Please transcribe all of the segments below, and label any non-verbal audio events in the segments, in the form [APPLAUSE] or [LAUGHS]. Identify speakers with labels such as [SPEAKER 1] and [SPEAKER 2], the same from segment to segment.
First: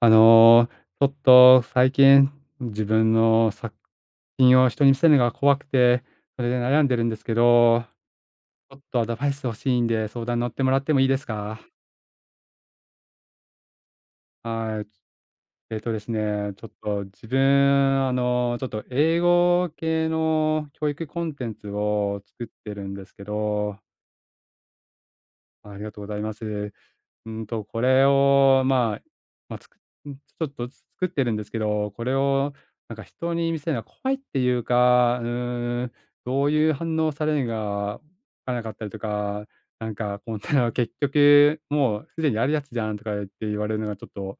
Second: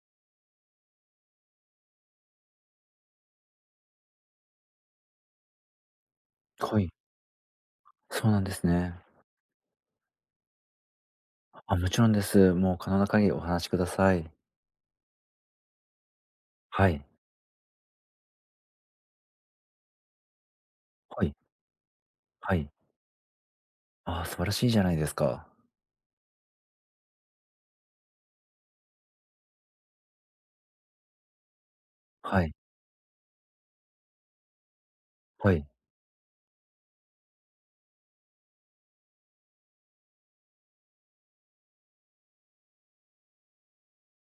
[SPEAKER 1] あの、ちょっと最近、自分の作品を人に見せるのが怖くて、それで
[SPEAKER 2] は
[SPEAKER 1] 悩ん
[SPEAKER 2] い、
[SPEAKER 1] でるんですけど、
[SPEAKER 2] そうなんです
[SPEAKER 1] ちょっ
[SPEAKER 2] ね。
[SPEAKER 1] とアドバイス欲しいんで、相談乗ってもらってもいいですか？
[SPEAKER 2] あ、もちろんです。もう可能な限りお話しください。
[SPEAKER 1] はい。えっとですね、ちょっ
[SPEAKER 2] はい、
[SPEAKER 1] と自分、ちょっと英語系の教育コ
[SPEAKER 2] は
[SPEAKER 1] ン
[SPEAKER 2] い、
[SPEAKER 1] テンツを作
[SPEAKER 2] は
[SPEAKER 1] っ
[SPEAKER 2] い。
[SPEAKER 1] てるんですけど、
[SPEAKER 2] ああ、素晴らしいじゃないですか。
[SPEAKER 1] ありがとうございます。これを、まあ、まあ、つくん、ちょっとずつ作ってるんですけど、これ
[SPEAKER 2] は
[SPEAKER 1] を
[SPEAKER 2] い、
[SPEAKER 1] なんか人に見せるのは怖いっていうか、
[SPEAKER 2] はい。
[SPEAKER 1] どういう反応されるのかわからなかったりとか、なんかこん [LAUGHS] なの結局もうすでにあるやつじゃんとか言って言われるのがちょっと、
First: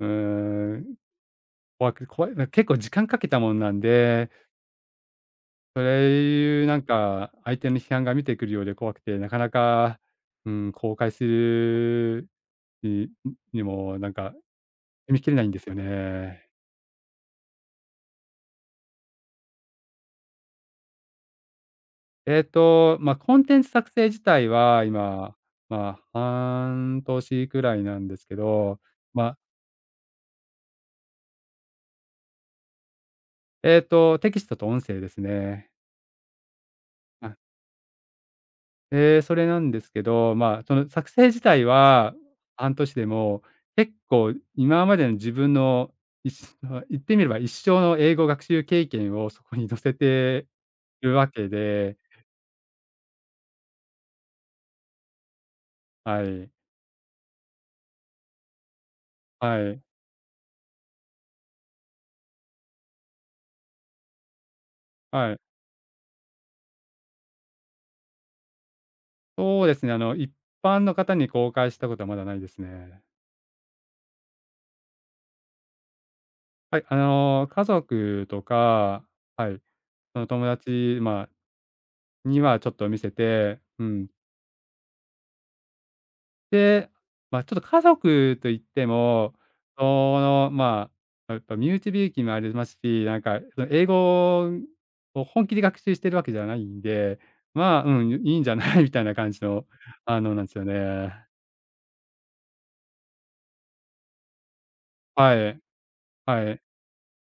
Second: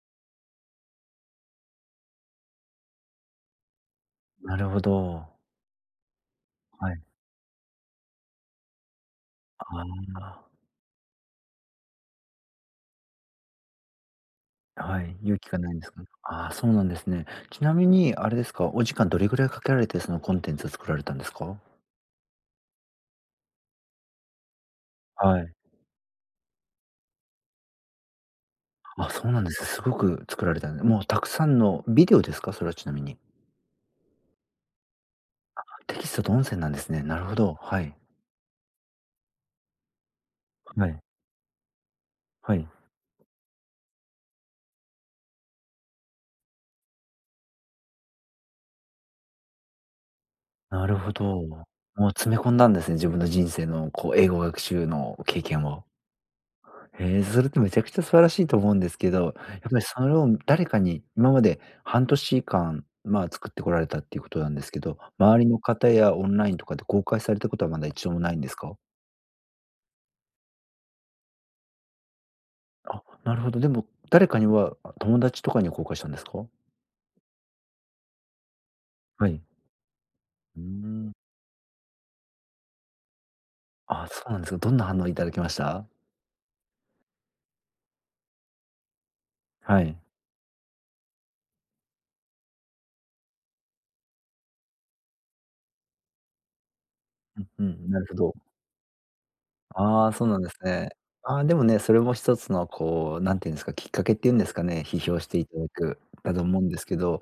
[SPEAKER 1] うーん、怖い、なんか結構時間かけたもんなんで、
[SPEAKER 2] なるほど。
[SPEAKER 1] それいうなん
[SPEAKER 2] はい。
[SPEAKER 1] か、相手の批判が見てくるようで怖くて、なかな
[SPEAKER 2] あ
[SPEAKER 1] か、うん、公開するににもなんか
[SPEAKER 2] あ、は
[SPEAKER 1] 踏
[SPEAKER 2] い、
[SPEAKER 1] み切れ
[SPEAKER 2] 勇
[SPEAKER 1] ない
[SPEAKER 2] 気
[SPEAKER 1] んで
[SPEAKER 2] が
[SPEAKER 1] す
[SPEAKER 2] な
[SPEAKER 1] よ
[SPEAKER 2] いんですかね。
[SPEAKER 1] ね。
[SPEAKER 2] ああ、そうなんですね。ちなみにあれですか、お時間どれぐらいかけられて、そのコンテンツを作られたんですか？
[SPEAKER 1] まあ、コンテンツ作成自体は今、
[SPEAKER 2] はい。
[SPEAKER 1] まあ、半年くらいなんですけど、
[SPEAKER 2] あ、
[SPEAKER 1] ま
[SPEAKER 2] そう
[SPEAKER 1] あ、
[SPEAKER 2] なんです。すごく作られたんで、もうたくさんのビデオですか？それはちなみに。
[SPEAKER 1] テキストと音声ですね。
[SPEAKER 2] テキストと音声なんですね。なるほど。はい。
[SPEAKER 1] で、それなんですけど、まあ、そ
[SPEAKER 2] は
[SPEAKER 1] の
[SPEAKER 2] い。
[SPEAKER 1] 作成自体は
[SPEAKER 2] はい。
[SPEAKER 1] 半年でも、結構今までの自分の、まあ、言ってみれば一生の英語学習経験をそこに乗せて
[SPEAKER 2] なるほ
[SPEAKER 1] る
[SPEAKER 2] ど。
[SPEAKER 1] わけ
[SPEAKER 2] も
[SPEAKER 1] で、
[SPEAKER 2] う詰め込んだんですね、自分の人生のこう英語学習の経験を。
[SPEAKER 1] はい。
[SPEAKER 2] へえ、それってめちゃくちゃ素晴らしいと思うんですけど、やっ
[SPEAKER 1] は
[SPEAKER 2] ぱ
[SPEAKER 1] い、
[SPEAKER 2] りそれを誰かに今まで半年間、まあ、作ってこられたっていうことなんですけど、
[SPEAKER 1] はい。
[SPEAKER 2] 周りの方やオンラインとかで公開されたことはまだ一度もないんですか？
[SPEAKER 1] そうですね、一般の方に公開したことはまだないですね。
[SPEAKER 2] あ、なるほど。でも誰かには、あ、友達とかには公開したんですか？
[SPEAKER 1] はい、家族とか、
[SPEAKER 2] はい。
[SPEAKER 1] はい、その友
[SPEAKER 2] うー
[SPEAKER 1] 達、
[SPEAKER 2] ん。
[SPEAKER 1] まあ、にはちょっと見せて、う
[SPEAKER 2] あ、
[SPEAKER 1] ん。
[SPEAKER 2] そうなんですか。どんな反応いただきました？
[SPEAKER 1] で、まあ、ちょっと家族といっても、
[SPEAKER 2] はい。
[SPEAKER 1] まあ、やっぱ身内びいきもありますし、なんかその英語を本気で学習してるわけじゃないんで、
[SPEAKER 2] うんう
[SPEAKER 1] まあ、
[SPEAKER 2] ん、な
[SPEAKER 1] う
[SPEAKER 2] る
[SPEAKER 1] ん、
[SPEAKER 2] ほ
[SPEAKER 1] い
[SPEAKER 2] ど。
[SPEAKER 1] いんじゃない [LAUGHS] みたいな感じの、
[SPEAKER 2] ああ、そうなん
[SPEAKER 1] なん
[SPEAKER 2] で
[SPEAKER 1] です
[SPEAKER 2] す
[SPEAKER 1] よ
[SPEAKER 2] ね。
[SPEAKER 1] ね。
[SPEAKER 2] ああ、でもね、それも一つのこう、なんていうんですか、きっかけっていうんですかね、批評し
[SPEAKER 1] は
[SPEAKER 2] ていた
[SPEAKER 1] い、
[SPEAKER 2] だく、だと
[SPEAKER 1] は
[SPEAKER 2] 思
[SPEAKER 1] い、
[SPEAKER 2] うんですけど、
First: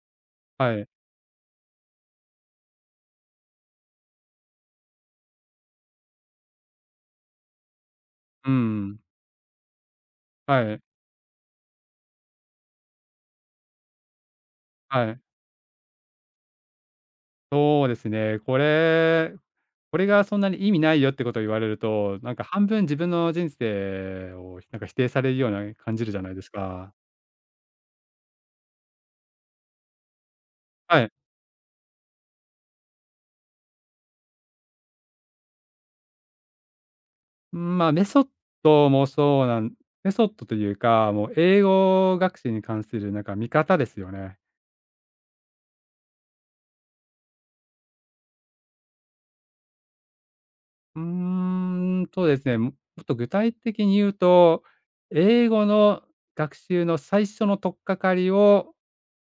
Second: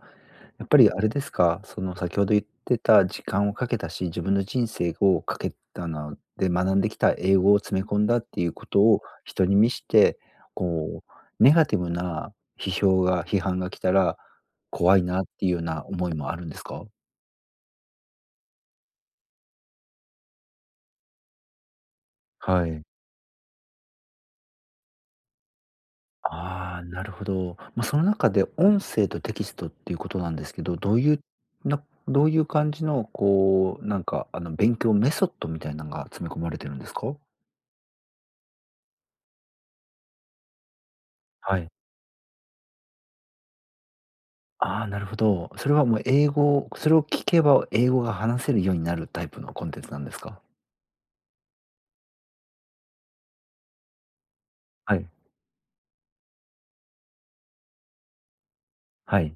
[SPEAKER 2] やっぱ
[SPEAKER 1] はい、
[SPEAKER 2] りあれですか、その先ほど言ってた時間をかけたし、自分の人生をかけたので、学んできた英語を詰め込んだってい
[SPEAKER 1] う
[SPEAKER 2] うこと
[SPEAKER 1] ん、
[SPEAKER 2] を人に見して、
[SPEAKER 1] はい、
[SPEAKER 2] こう、ネガティブな批評が批判が来たら、怖い
[SPEAKER 1] は
[SPEAKER 2] な
[SPEAKER 1] い。
[SPEAKER 2] っていうような思いもあるんですか？
[SPEAKER 1] そうですね。これがそんなに意味ないよってことを言われると、なんか半
[SPEAKER 2] は
[SPEAKER 1] 分
[SPEAKER 2] い。
[SPEAKER 1] 自分の人生をなんか否定されるような感じるじゃないです
[SPEAKER 2] ああ、
[SPEAKER 1] か。
[SPEAKER 2] なるほど。まあ、その中で音声とテキストっていうことなんですけど、どう
[SPEAKER 1] はい。
[SPEAKER 2] いうなどういう感じのこう、なんかあの、勉強メソッドみたいなのが詰め込まれてるんですか？
[SPEAKER 1] まあ、ドもそうなんメソッドというか、もう
[SPEAKER 2] は
[SPEAKER 1] 英
[SPEAKER 2] い。
[SPEAKER 1] 語学習に関するなんか見方ですよね。
[SPEAKER 2] ああ、なるほど。それはもう英語それを聞けば英語が話せるようになるタイプのコンテンツなんですか？
[SPEAKER 1] うーんとですね、もっと具体的に言うと、
[SPEAKER 2] はい、
[SPEAKER 1] 英語の学習の最初の取っかかりを
[SPEAKER 2] はい。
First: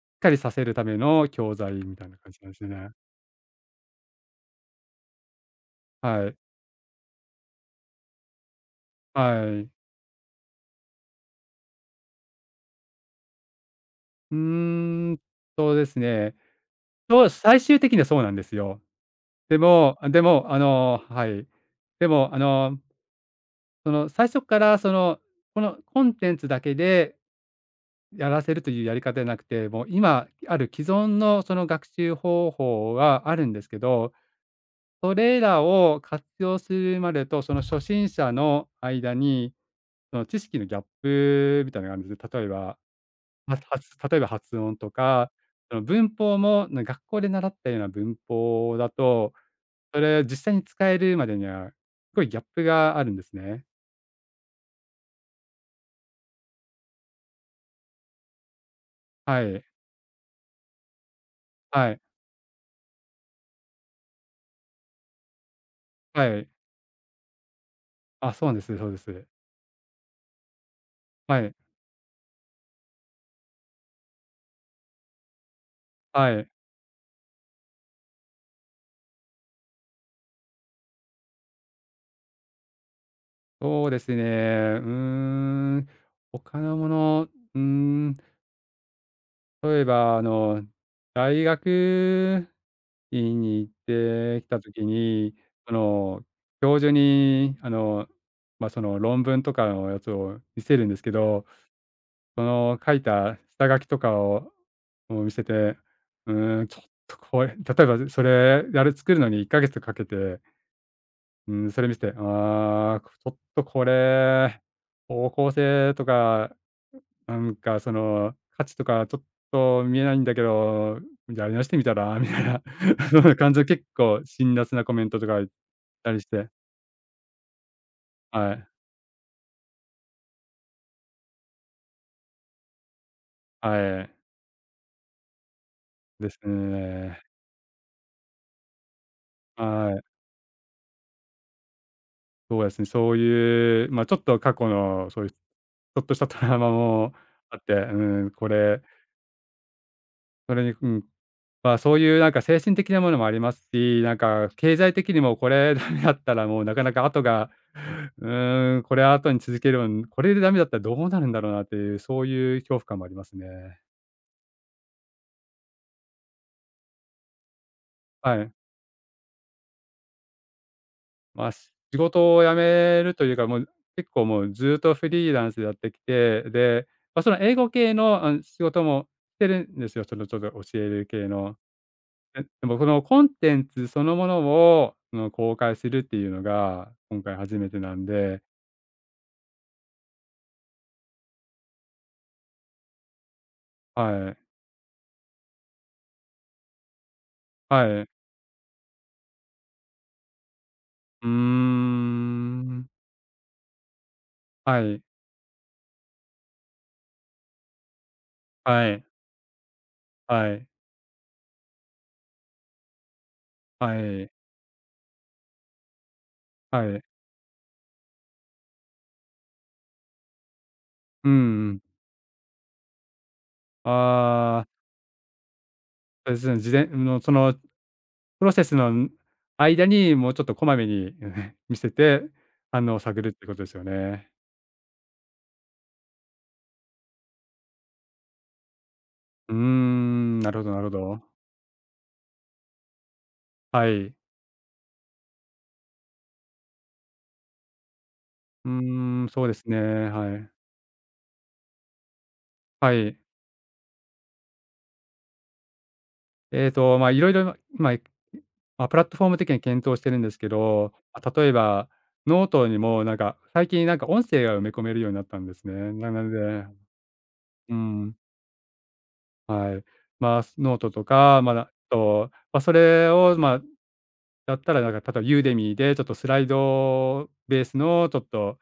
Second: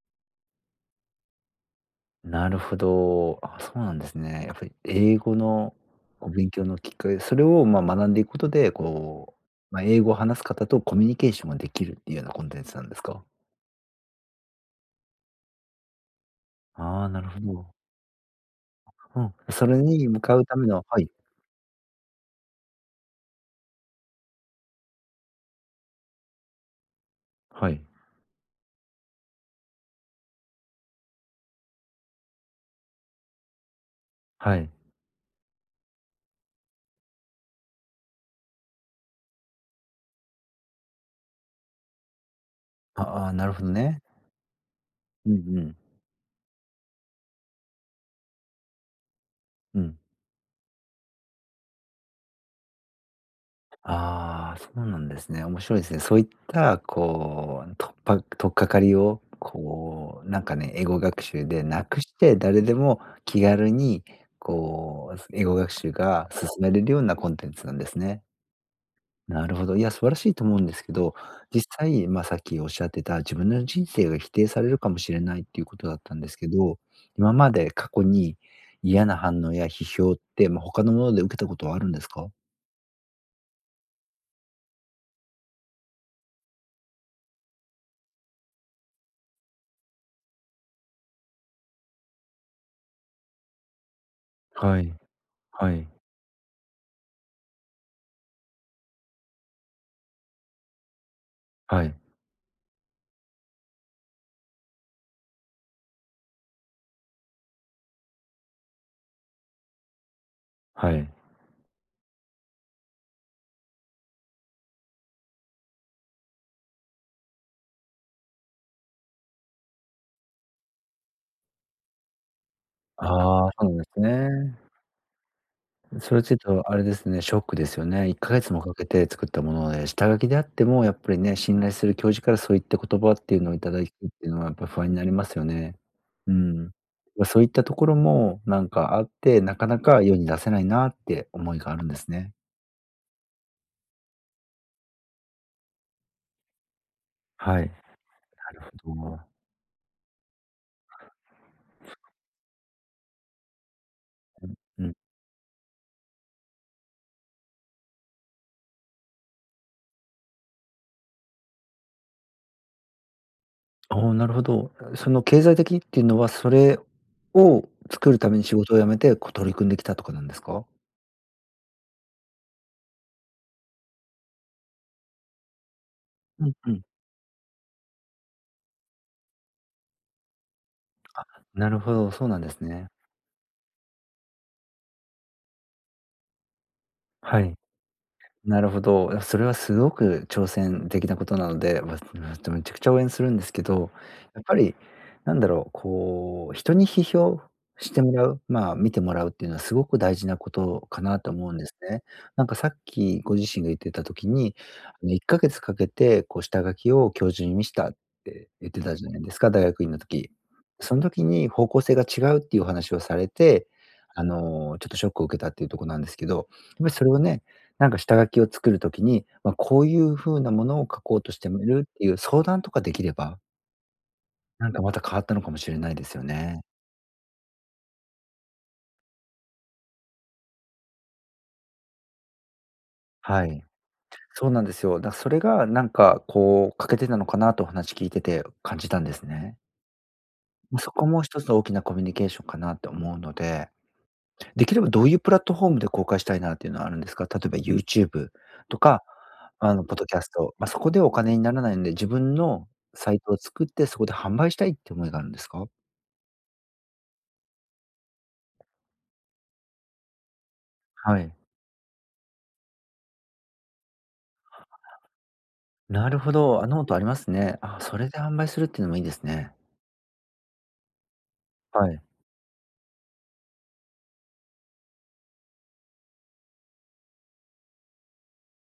[SPEAKER 1] しっかりさせるための教材みたいな感じな
[SPEAKER 2] な
[SPEAKER 1] んで
[SPEAKER 2] る
[SPEAKER 1] す
[SPEAKER 2] ほ
[SPEAKER 1] ね。
[SPEAKER 2] ど。あ、そうなんですね。やっぱり英語の
[SPEAKER 1] は
[SPEAKER 2] こう
[SPEAKER 1] い。
[SPEAKER 2] 勉強のきっかけそれを、ま、学んでいくことで、こ
[SPEAKER 1] はい。
[SPEAKER 2] う、まあ、英語を話す方とコミュニケーションができるっていうようなコンテンツなんですか？
[SPEAKER 1] うーんとですね、
[SPEAKER 2] ああ、な
[SPEAKER 1] そ
[SPEAKER 2] る
[SPEAKER 1] う
[SPEAKER 2] ほ
[SPEAKER 1] 最
[SPEAKER 2] ど。
[SPEAKER 1] 終的にはそうなんですよ。
[SPEAKER 2] うん。
[SPEAKER 1] で
[SPEAKER 2] それ
[SPEAKER 1] も
[SPEAKER 2] に向
[SPEAKER 1] で
[SPEAKER 2] か
[SPEAKER 1] も、
[SPEAKER 2] うた
[SPEAKER 1] あ
[SPEAKER 2] めのは
[SPEAKER 1] の
[SPEAKER 2] い。
[SPEAKER 1] はい。でも、その最初からこのコンテンツだけで
[SPEAKER 2] はい。
[SPEAKER 1] やらせるというやり方じゃなくて、もう今ある既存のその学習方法があるんですけど、
[SPEAKER 2] はい。
[SPEAKER 1] それらを活用するまでと、その初心者の間に、その知識のギャップみたいなのがあるんです。例えば、
[SPEAKER 2] あああ、なるほどね。
[SPEAKER 1] 例えば発音と
[SPEAKER 2] う
[SPEAKER 1] か、
[SPEAKER 2] んうん。
[SPEAKER 1] その文法も、学校で習ったような文法だと、
[SPEAKER 2] うん。
[SPEAKER 1] それ実際に使えるまでには、すごいギャップがあるんですね。
[SPEAKER 2] ああ、そうなんですね。面白いですね。そういった、こう、とっぱ取っかかりを、
[SPEAKER 1] はい。
[SPEAKER 2] こう、なんかね、英語学習でな
[SPEAKER 1] はい。
[SPEAKER 2] くして、誰でも気軽に、こう、英語学習が
[SPEAKER 1] は
[SPEAKER 2] 進
[SPEAKER 1] い。
[SPEAKER 2] めれるようなコンテンツなんですね。
[SPEAKER 1] あ、そうです、そうです。
[SPEAKER 2] なるほど。いや、素晴らしいと思うんですけど、
[SPEAKER 1] はい、
[SPEAKER 2] 実際、まあ、さっきおっしゃってた自分の人生が否定されるかもしれないっていうことだったんです
[SPEAKER 1] は
[SPEAKER 2] け
[SPEAKER 1] い。
[SPEAKER 2] ど、今まで過去に嫌な反応や批評って、まあ、他のもので受けたことはあるんですか？
[SPEAKER 1] そうですね。うーん、他のもの、うーん、例えば大学院に行ってきたと
[SPEAKER 2] は
[SPEAKER 1] き
[SPEAKER 2] い、
[SPEAKER 1] に、
[SPEAKER 2] は
[SPEAKER 1] そ
[SPEAKER 2] い、
[SPEAKER 1] の、教授にまあ、その論文とかのやつを見せるんですけど、
[SPEAKER 2] はい、
[SPEAKER 1] その書いた下書きとかを見せて、うーん、ちょっとこれ [LAUGHS] 例えばそれあれ作るのに1ヶ月かけて、
[SPEAKER 2] はい。
[SPEAKER 1] うん、それ見せて、ああ、ちょっとこれ、方向性とか、なんかその価値とかちょっと見えないんだけど、じゃあやり直してみたらみたいな [LAUGHS]、そんな
[SPEAKER 2] ああ、
[SPEAKER 1] 感じで
[SPEAKER 2] そうなんで
[SPEAKER 1] 結
[SPEAKER 2] す
[SPEAKER 1] 構辛
[SPEAKER 2] ね。
[SPEAKER 1] 辣なコメントとか言った
[SPEAKER 2] そ
[SPEAKER 1] り
[SPEAKER 2] れ
[SPEAKER 1] し
[SPEAKER 2] ちょっ
[SPEAKER 1] て、
[SPEAKER 2] とあれですね、ショックですよね。1ヶ
[SPEAKER 1] は
[SPEAKER 2] 月も
[SPEAKER 1] い、
[SPEAKER 2] かけて作ったもので、下書きであってもやっぱりね、信頼する教授からそういった言葉っていうのをいただくっ
[SPEAKER 1] はい、
[SPEAKER 2] ていうのはやっぱ不安になりますよね。
[SPEAKER 1] で
[SPEAKER 2] う
[SPEAKER 1] す
[SPEAKER 2] ん。
[SPEAKER 1] ね。
[SPEAKER 2] ま、そういったところもなんかあって、なかな
[SPEAKER 1] は
[SPEAKER 2] か
[SPEAKER 1] い、
[SPEAKER 2] 世に出せないなって思いがあるんですね。
[SPEAKER 1] そうですね、そういう、まあちょっと過去のそういうちょっとしたトラウマもあ
[SPEAKER 2] は
[SPEAKER 1] っ
[SPEAKER 2] い、
[SPEAKER 1] て、うん、
[SPEAKER 2] なるほど。
[SPEAKER 1] それに、うん。まあ、そういうなんか精神的なものもありますし、なんか経
[SPEAKER 2] う
[SPEAKER 1] 済
[SPEAKER 2] ん。
[SPEAKER 1] 的にもこれ [LAUGHS] ダメだったらもうなかなか後が、これ後に続けるの、これでダメだったらどうなるんだろうなっていう、そういう恐怖感もありますね。
[SPEAKER 2] おあ、なるほど。その経済的っていうのは、それを作るため
[SPEAKER 1] は
[SPEAKER 2] に
[SPEAKER 1] い。
[SPEAKER 2] 仕事を辞めて、こう取り組んできたとかなんですか？
[SPEAKER 1] まあ、仕事を辞めるというか、もう結構もうずっとフリーランスでやってきて、
[SPEAKER 2] うんうん。
[SPEAKER 1] で、まあ、その英語系の、仕事もしてるんですよ。そのちょっと教える系の。
[SPEAKER 2] なるほど、そうなん
[SPEAKER 1] え、
[SPEAKER 2] です
[SPEAKER 1] でもこ
[SPEAKER 2] ね。
[SPEAKER 1] のコンテンツそのものを、その、公開するっていうのが、今回
[SPEAKER 2] はい。
[SPEAKER 1] 初めてなんで、
[SPEAKER 2] なるほど。それはすごく挑戦的なことなので、[LAUGHS] めちゃくちゃ応援するんですけど、
[SPEAKER 1] はい、
[SPEAKER 2] やっぱりなんだろう、こう、人に批評し
[SPEAKER 1] は
[SPEAKER 2] て
[SPEAKER 1] い。
[SPEAKER 2] もらう、まあ、見てもらうっていうのはすごく大事なことかな
[SPEAKER 1] うー
[SPEAKER 2] と思うんですね。なんかさっ
[SPEAKER 1] ん。
[SPEAKER 2] きご自身が言ってた時に、
[SPEAKER 1] はい、
[SPEAKER 2] あの1ヶ月かけてこう下書きを教授に見したって言って
[SPEAKER 1] は
[SPEAKER 2] た
[SPEAKER 1] い、
[SPEAKER 2] じゃないですか、大学院の時。
[SPEAKER 1] はい、
[SPEAKER 2] その時に方向性が違うっていうお話をされて、
[SPEAKER 1] は
[SPEAKER 2] あ
[SPEAKER 1] い、
[SPEAKER 2] の、ちょっとショックを受けたっていうところなんですけど、やっぱ
[SPEAKER 1] は
[SPEAKER 2] り
[SPEAKER 1] い。
[SPEAKER 2] それをね、なんか下書きを作る時に、ま、こういう風なものを書こう
[SPEAKER 1] うん
[SPEAKER 2] としてみ
[SPEAKER 1] ん。
[SPEAKER 2] るっていう相談とかできれば、
[SPEAKER 1] ああ、
[SPEAKER 2] なんかまた変わったのかもしれないですよ
[SPEAKER 1] そうですね、
[SPEAKER 2] ね。
[SPEAKER 1] 事前のその、プロセスの、間に、もうちょっとこまめに [LAUGHS] 見せて、反応を探るっ
[SPEAKER 2] は
[SPEAKER 1] てこ
[SPEAKER 2] い。
[SPEAKER 1] とですよね。
[SPEAKER 2] そうなんですよ。だ、それがなんかこう欠けてたのかなとお話聞いてて感じたんです
[SPEAKER 1] うー
[SPEAKER 2] ね。
[SPEAKER 1] ん、なるほど、な
[SPEAKER 2] ま、
[SPEAKER 1] るほ
[SPEAKER 2] そこ
[SPEAKER 1] ど。
[SPEAKER 2] も一つの大きなコミュニケーションかなと思うので、
[SPEAKER 1] はい。
[SPEAKER 2] できればどういうプラットフォームで公開したいなっていうのはあるんですか？例えば YouTube
[SPEAKER 1] う
[SPEAKER 2] とか、
[SPEAKER 1] ーん、そうです
[SPEAKER 2] あ
[SPEAKER 1] ね、
[SPEAKER 2] の、ポッドキャス
[SPEAKER 1] はい。
[SPEAKER 2] ト、ま、そこでお金にならないんで、自分の
[SPEAKER 1] は
[SPEAKER 2] サ
[SPEAKER 1] い。
[SPEAKER 2] イトを作ってそこで販売したいって思いがあるんですか？
[SPEAKER 1] まあ、いろいろ、まあプラットフォーム的に検討してるんですけど、
[SPEAKER 2] はい。
[SPEAKER 1] ま、例えば、ノートにもなんか、最近なんか音声が埋め込めるようになったんですね。
[SPEAKER 2] な
[SPEAKER 1] な
[SPEAKER 2] る
[SPEAKER 1] の
[SPEAKER 2] ほど。
[SPEAKER 1] で、
[SPEAKER 2] あ、ノートありますね。
[SPEAKER 1] う
[SPEAKER 2] あ、それ
[SPEAKER 1] ん、
[SPEAKER 2] で販売するっていうのもいいですね。
[SPEAKER 1] はい。まあ、ノートとか、まあ、
[SPEAKER 2] はい。
[SPEAKER 1] まあ、それを、まあ、やったらなんか、例えば Udemy でちょっとスライドベースのちょっと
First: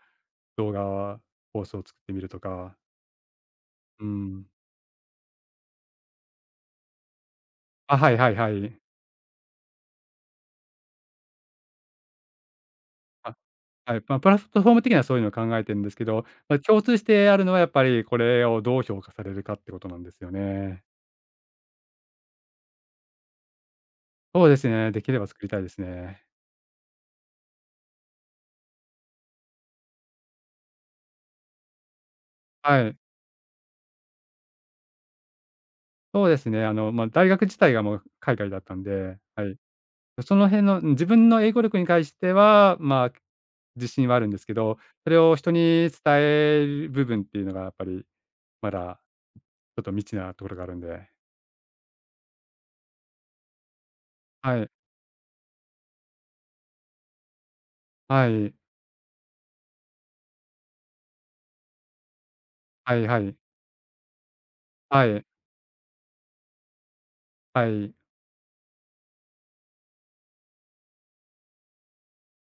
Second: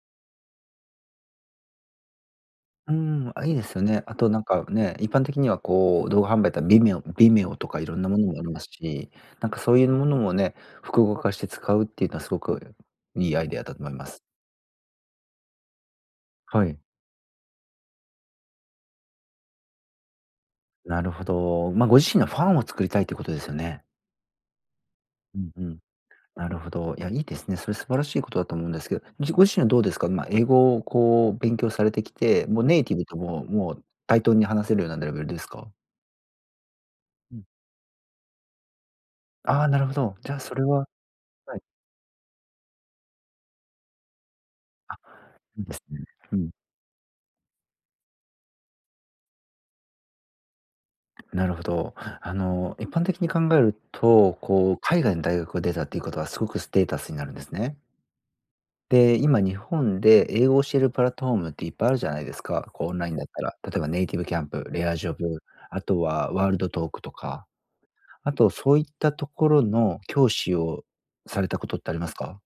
[SPEAKER 1] 動画コースを作ってみるとか、
[SPEAKER 2] うん、あ、いいですよね。
[SPEAKER 1] う
[SPEAKER 2] あとなん
[SPEAKER 1] ん。
[SPEAKER 2] かね、一般的にはこう動画販売だったら Vimeo とかい
[SPEAKER 1] あ、
[SPEAKER 2] ろんな
[SPEAKER 1] はい、
[SPEAKER 2] もの
[SPEAKER 1] は
[SPEAKER 2] も
[SPEAKER 1] い、
[SPEAKER 2] あり
[SPEAKER 1] は
[SPEAKER 2] ます
[SPEAKER 1] い。
[SPEAKER 2] し、なんかそういうものもね、複合化して使うっていうのはすごくい
[SPEAKER 1] あ、
[SPEAKER 2] いアイデアだと思い
[SPEAKER 1] はい、
[SPEAKER 2] ま
[SPEAKER 1] まあ、
[SPEAKER 2] す。
[SPEAKER 1] プラットフォーム的にはそういうのを考えてるんですけど、まあ、
[SPEAKER 2] はい。
[SPEAKER 1] 共通してあるのはやっぱりこれをどう評価されるかってことなんですよね。
[SPEAKER 2] なるほど。ま、あご自身のファンを作りたいということですよね。
[SPEAKER 1] そうですね、できれば
[SPEAKER 2] う
[SPEAKER 1] 作り
[SPEAKER 2] ん
[SPEAKER 1] た
[SPEAKER 2] う
[SPEAKER 1] いで
[SPEAKER 2] ん。
[SPEAKER 1] すね。
[SPEAKER 2] なるほど。いや、いいですね。それ素晴らしいことだと思うんですけど、じご自身はどうですか？まあ、英語をこう勉強されてきて、もうネイ
[SPEAKER 1] は
[SPEAKER 2] ティ
[SPEAKER 1] い。
[SPEAKER 2] ブともう対等に話せるようなレベルですか？
[SPEAKER 1] そうですね、まあ、大
[SPEAKER 2] う
[SPEAKER 1] 学
[SPEAKER 2] ん。
[SPEAKER 1] 自体がもう海外だったんで、はい。
[SPEAKER 2] ああ、なるほど。じゃ
[SPEAKER 1] そ
[SPEAKER 2] あ
[SPEAKER 1] の
[SPEAKER 2] それ
[SPEAKER 1] 辺の、うん、
[SPEAKER 2] は
[SPEAKER 1] 自分の英
[SPEAKER 2] はい。
[SPEAKER 1] 語力に関しては、まあ、自信はあるんですけど、
[SPEAKER 2] あ、
[SPEAKER 1] それを人
[SPEAKER 2] いいです
[SPEAKER 1] に伝
[SPEAKER 2] ね。うん、
[SPEAKER 1] える部分っていうのがやっぱりまだちょっと未知なところがあるんで。
[SPEAKER 2] なるほど。あの、一般的に考えると、
[SPEAKER 1] はい、
[SPEAKER 2] こう海外の大学を出たっていうことはすごくステータスになるんですね。
[SPEAKER 1] はい、
[SPEAKER 2] で、今日本で英語を教えるプラットフォームっていっぱいあるじゃないですか。こうオ
[SPEAKER 1] は
[SPEAKER 2] ン
[SPEAKER 1] い、
[SPEAKER 2] ライン
[SPEAKER 1] は
[SPEAKER 2] だっ
[SPEAKER 1] い、
[SPEAKER 2] たら、例えばネイティブキャンプ、レア
[SPEAKER 1] は
[SPEAKER 2] ジョ
[SPEAKER 1] い、
[SPEAKER 2] ブ、あとはワールドトークとか。
[SPEAKER 1] はい。
[SPEAKER 2] あと、そういったところの教師をされたことってありますか？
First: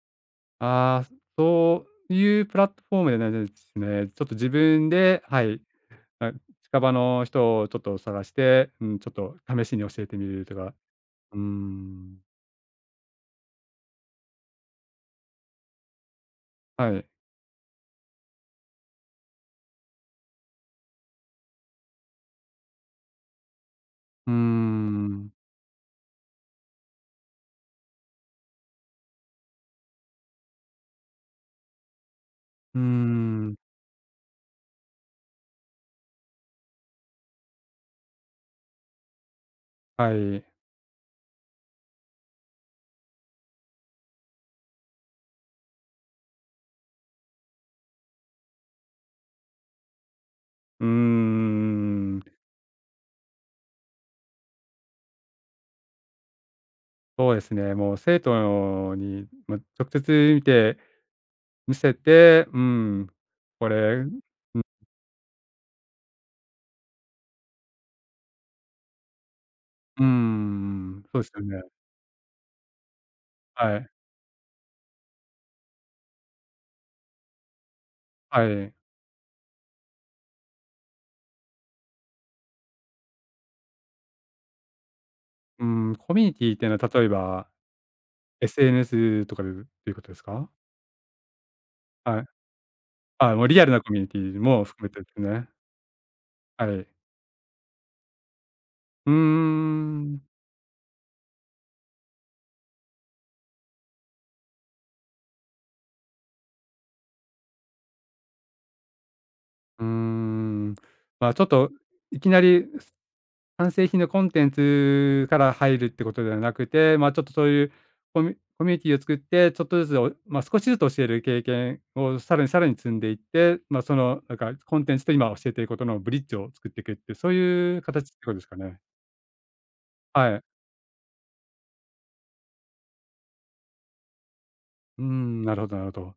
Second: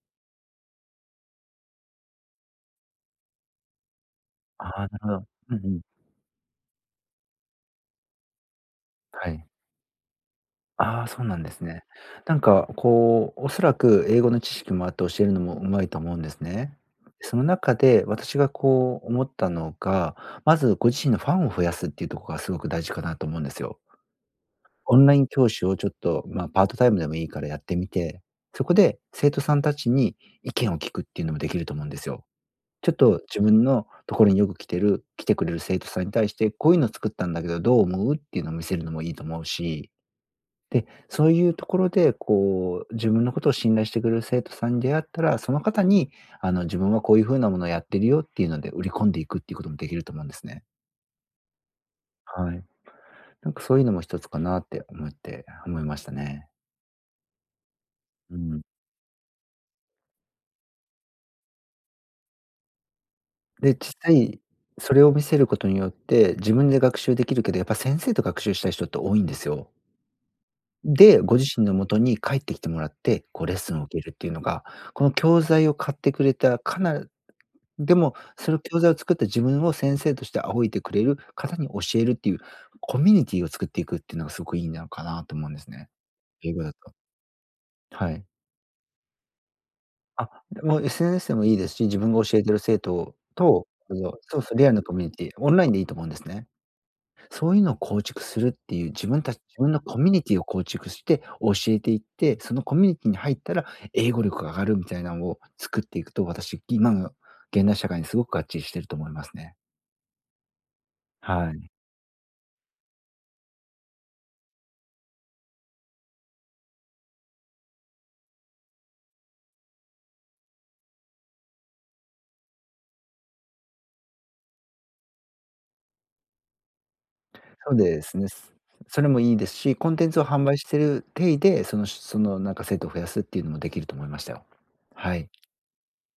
[SPEAKER 1] ああ、そういうプラットフォームではないですね。ちょっと自
[SPEAKER 2] あ
[SPEAKER 1] 分
[SPEAKER 2] あ、なるほ
[SPEAKER 1] で、
[SPEAKER 2] ど。
[SPEAKER 1] は
[SPEAKER 2] う
[SPEAKER 1] い、
[SPEAKER 2] んうん。
[SPEAKER 1] あ、近場の人をちょっと探して、うん、ちょっ
[SPEAKER 2] は
[SPEAKER 1] と
[SPEAKER 2] い。
[SPEAKER 1] 試しに教えてみるとか、
[SPEAKER 2] ああ、そう
[SPEAKER 1] う
[SPEAKER 2] な
[SPEAKER 1] ー
[SPEAKER 2] んですね。
[SPEAKER 1] ん、
[SPEAKER 2] なんかこう、おそらく英語の知識もあって教えるのも上手いと思うんですね。
[SPEAKER 1] はい、
[SPEAKER 2] その中で私がこう思ったのが、まずご自身のファンを増やすっていうところがすごく大事かなと思うんですよ。
[SPEAKER 1] うー
[SPEAKER 2] オンライン
[SPEAKER 1] ん、
[SPEAKER 2] 教師をちょっと、まあ、パートタイムでもいいからやってみて、そこで生徒さんたちに意見を聞くっていうのもできると思うんですよ。
[SPEAKER 1] うー
[SPEAKER 2] ちょっと自
[SPEAKER 1] ん、
[SPEAKER 2] 分のところによく来てくれる生徒さんに対して、こういうの作ったんだけどどう思う？っていうのを見せるのもいいと思うし、
[SPEAKER 1] はい、
[SPEAKER 2] で、そういうところでこう、自分のことを信頼してくれる生徒さんに出会ったら、その方にあの、自分はこういう風なものをやってるよっていうので売り込んでいくっていうこともできると思うんですね。
[SPEAKER 1] うーん、
[SPEAKER 2] はい。なんかそういうのも一つかなって思いましたね。
[SPEAKER 1] そうですね、もう生
[SPEAKER 2] うん。
[SPEAKER 1] 徒に、ま、直接見て見せて、うん、こ
[SPEAKER 2] で、実
[SPEAKER 1] れ
[SPEAKER 2] 際、それを見せることによって、自分で学習できるけど、やっぱ先生と学習したい人って多いんですよ。
[SPEAKER 1] うん、そ
[SPEAKER 2] で、
[SPEAKER 1] うです
[SPEAKER 2] ご
[SPEAKER 1] よ
[SPEAKER 2] 自
[SPEAKER 1] ね。
[SPEAKER 2] 身の元に帰ってきてもらって、こうレッス
[SPEAKER 1] は
[SPEAKER 2] ンを
[SPEAKER 1] い、
[SPEAKER 2] 受けるっていうのが、この教材を買ってくれた、かなでも、
[SPEAKER 1] は
[SPEAKER 2] その
[SPEAKER 1] い、
[SPEAKER 2] 教材を作った自分を先生として仰いでくれる方に教えるっていう、コミュニティを作っていくっていうのがすごくいいのかなと思うんで
[SPEAKER 1] う
[SPEAKER 2] すね。
[SPEAKER 1] ん、コミュニテ
[SPEAKER 2] 英
[SPEAKER 1] ィっ
[SPEAKER 2] 語
[SPEAKER 1] ていう
[SPEAKER 2] だ
[SPEAKER 1] のは
[SPEAKER 2] と。
[SPEAKER 1] 例えば
[SPEAKER 2] はい。
[SPEAKER 1] SNS とかでっていうことです
[SPEAKER 2] あ、
[SPEAKER 1] か？
[SPEAKER 2] でも SNS でもいいですし、自分
[SPEAKER 1] はい。
[SPEAKER 2] が教えてる生徒
[SPEAKER 1] あ、もうリア
[SPEAKER 2] と、
[SPEAKER 1] ルなコ
[SPEAKER 2] そ
[SPEAKER 1] ミュニ
[SPEAKER 2] の
[SPEAKER 1] ティ
[SPEAKER 2] そうそう、
[SPEAKER 1] も
[SPEAKER 2] リアルな
[SPEAKER 1] 含め
[SPEAKER 2] コ
[SPEAKER 1] て
[SPEAKER 2] ミ
[SPEAKER 1] で
[SPEAKER 2] ュニ
[SPEAKER 1] す
[SPEAKER 2] ティ、
[SPEAKER 1] ね。
[SPEAKER 2] オンラインでいいと思うんですね。
[SPEAKER 1] はい。
[SPEAKER 2] そういうのを構築するっていう、
[SPEAKER 1] うー
[SPEAKER 2] 自分のコミュ
[SPEAKER 1] ん。
[SPEAKER 2] ニティを構築して教えていって、そのコミュニティに入ったら英語力が上がるみたいなのを作っていくと、私、今の現代社会にすごく合致してると思いますね。
[SPEAKER 1] うーん。まあ、ちょっ
[SPEAKER 2] は
[SPEAKER 1] と
[SPEAKER 2] い。
[SPEAKER 1] いきなり完成品のコンテンツから入るってことではなくて、まあ、ちょっとそういうコミュニティを作って、ちょっとずつ、まあ、少しずつ教える経験をさらに積んでいって、まあ、その、なんかコンテンツと今教えていることのブリッジを作っていくって、そう
[SPEAKER 2] そう
[SPEAKER 1] いう
[SPEAKER 2] で
[SPEAKER 1] 形っ
[SPEAKER 2] す
[SPEAKER 1] て
[SPEAKER 2] ね。
[SPEAKER 1] ことですかね？
[SPEAKER 2] それもいいですし、コンテンツを
[SPEAKER 1] はい。
[SPEAKER 2] 販売してる体で、そのなんか生徒を増やすっていうのもできると思いましたよ。
[SPEAKER 1] うー
[SPEAKER 2] はい。
[SPEAKER 1] ん、なるほど、なるほど。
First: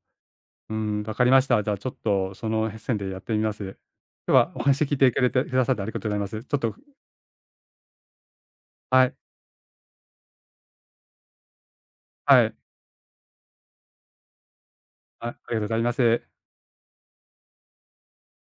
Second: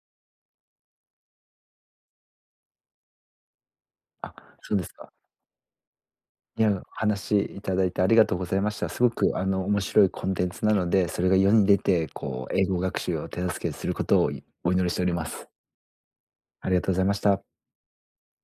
[SPEAKER 1] うん、わかりました。じゃあ、ちょっとそのへ線でやってみます。
[SPEAKER 2] あ、
[SPEAKER 1] 今日はお
[SPEAKER 2] そう
[SPEAKER 1] 話
[SPEAKER 2] です
[SPEAKER 1] 聞いて
[SPEAKER 2] か。
[SPEAKER 1] くれてくださってありがとうございます。ちょっ
[SPEAKER 2] いや、
[SPEAKER 1] と
[SPEAKER 2] お話いただいてありがとうございました。す
[SPEAKER 1] は
[SPEAKER 2] ご
[SPEAKER 1] い、
[SPEAKER 2] くあの面白いコンテンツなので、それが世に出て、
[SPEAKER 1] は
[SPEAKER 2] こう
[SPEAKER 1] い、
[SPEAKER 2] 英語学習を手助けすることをお祈りしておりま
[SPEAKER 1] あ
[SPEAKER 2] す。
[SPEAKER 1] りがとうございます。
[SPEAKER 2] ありがとうございました。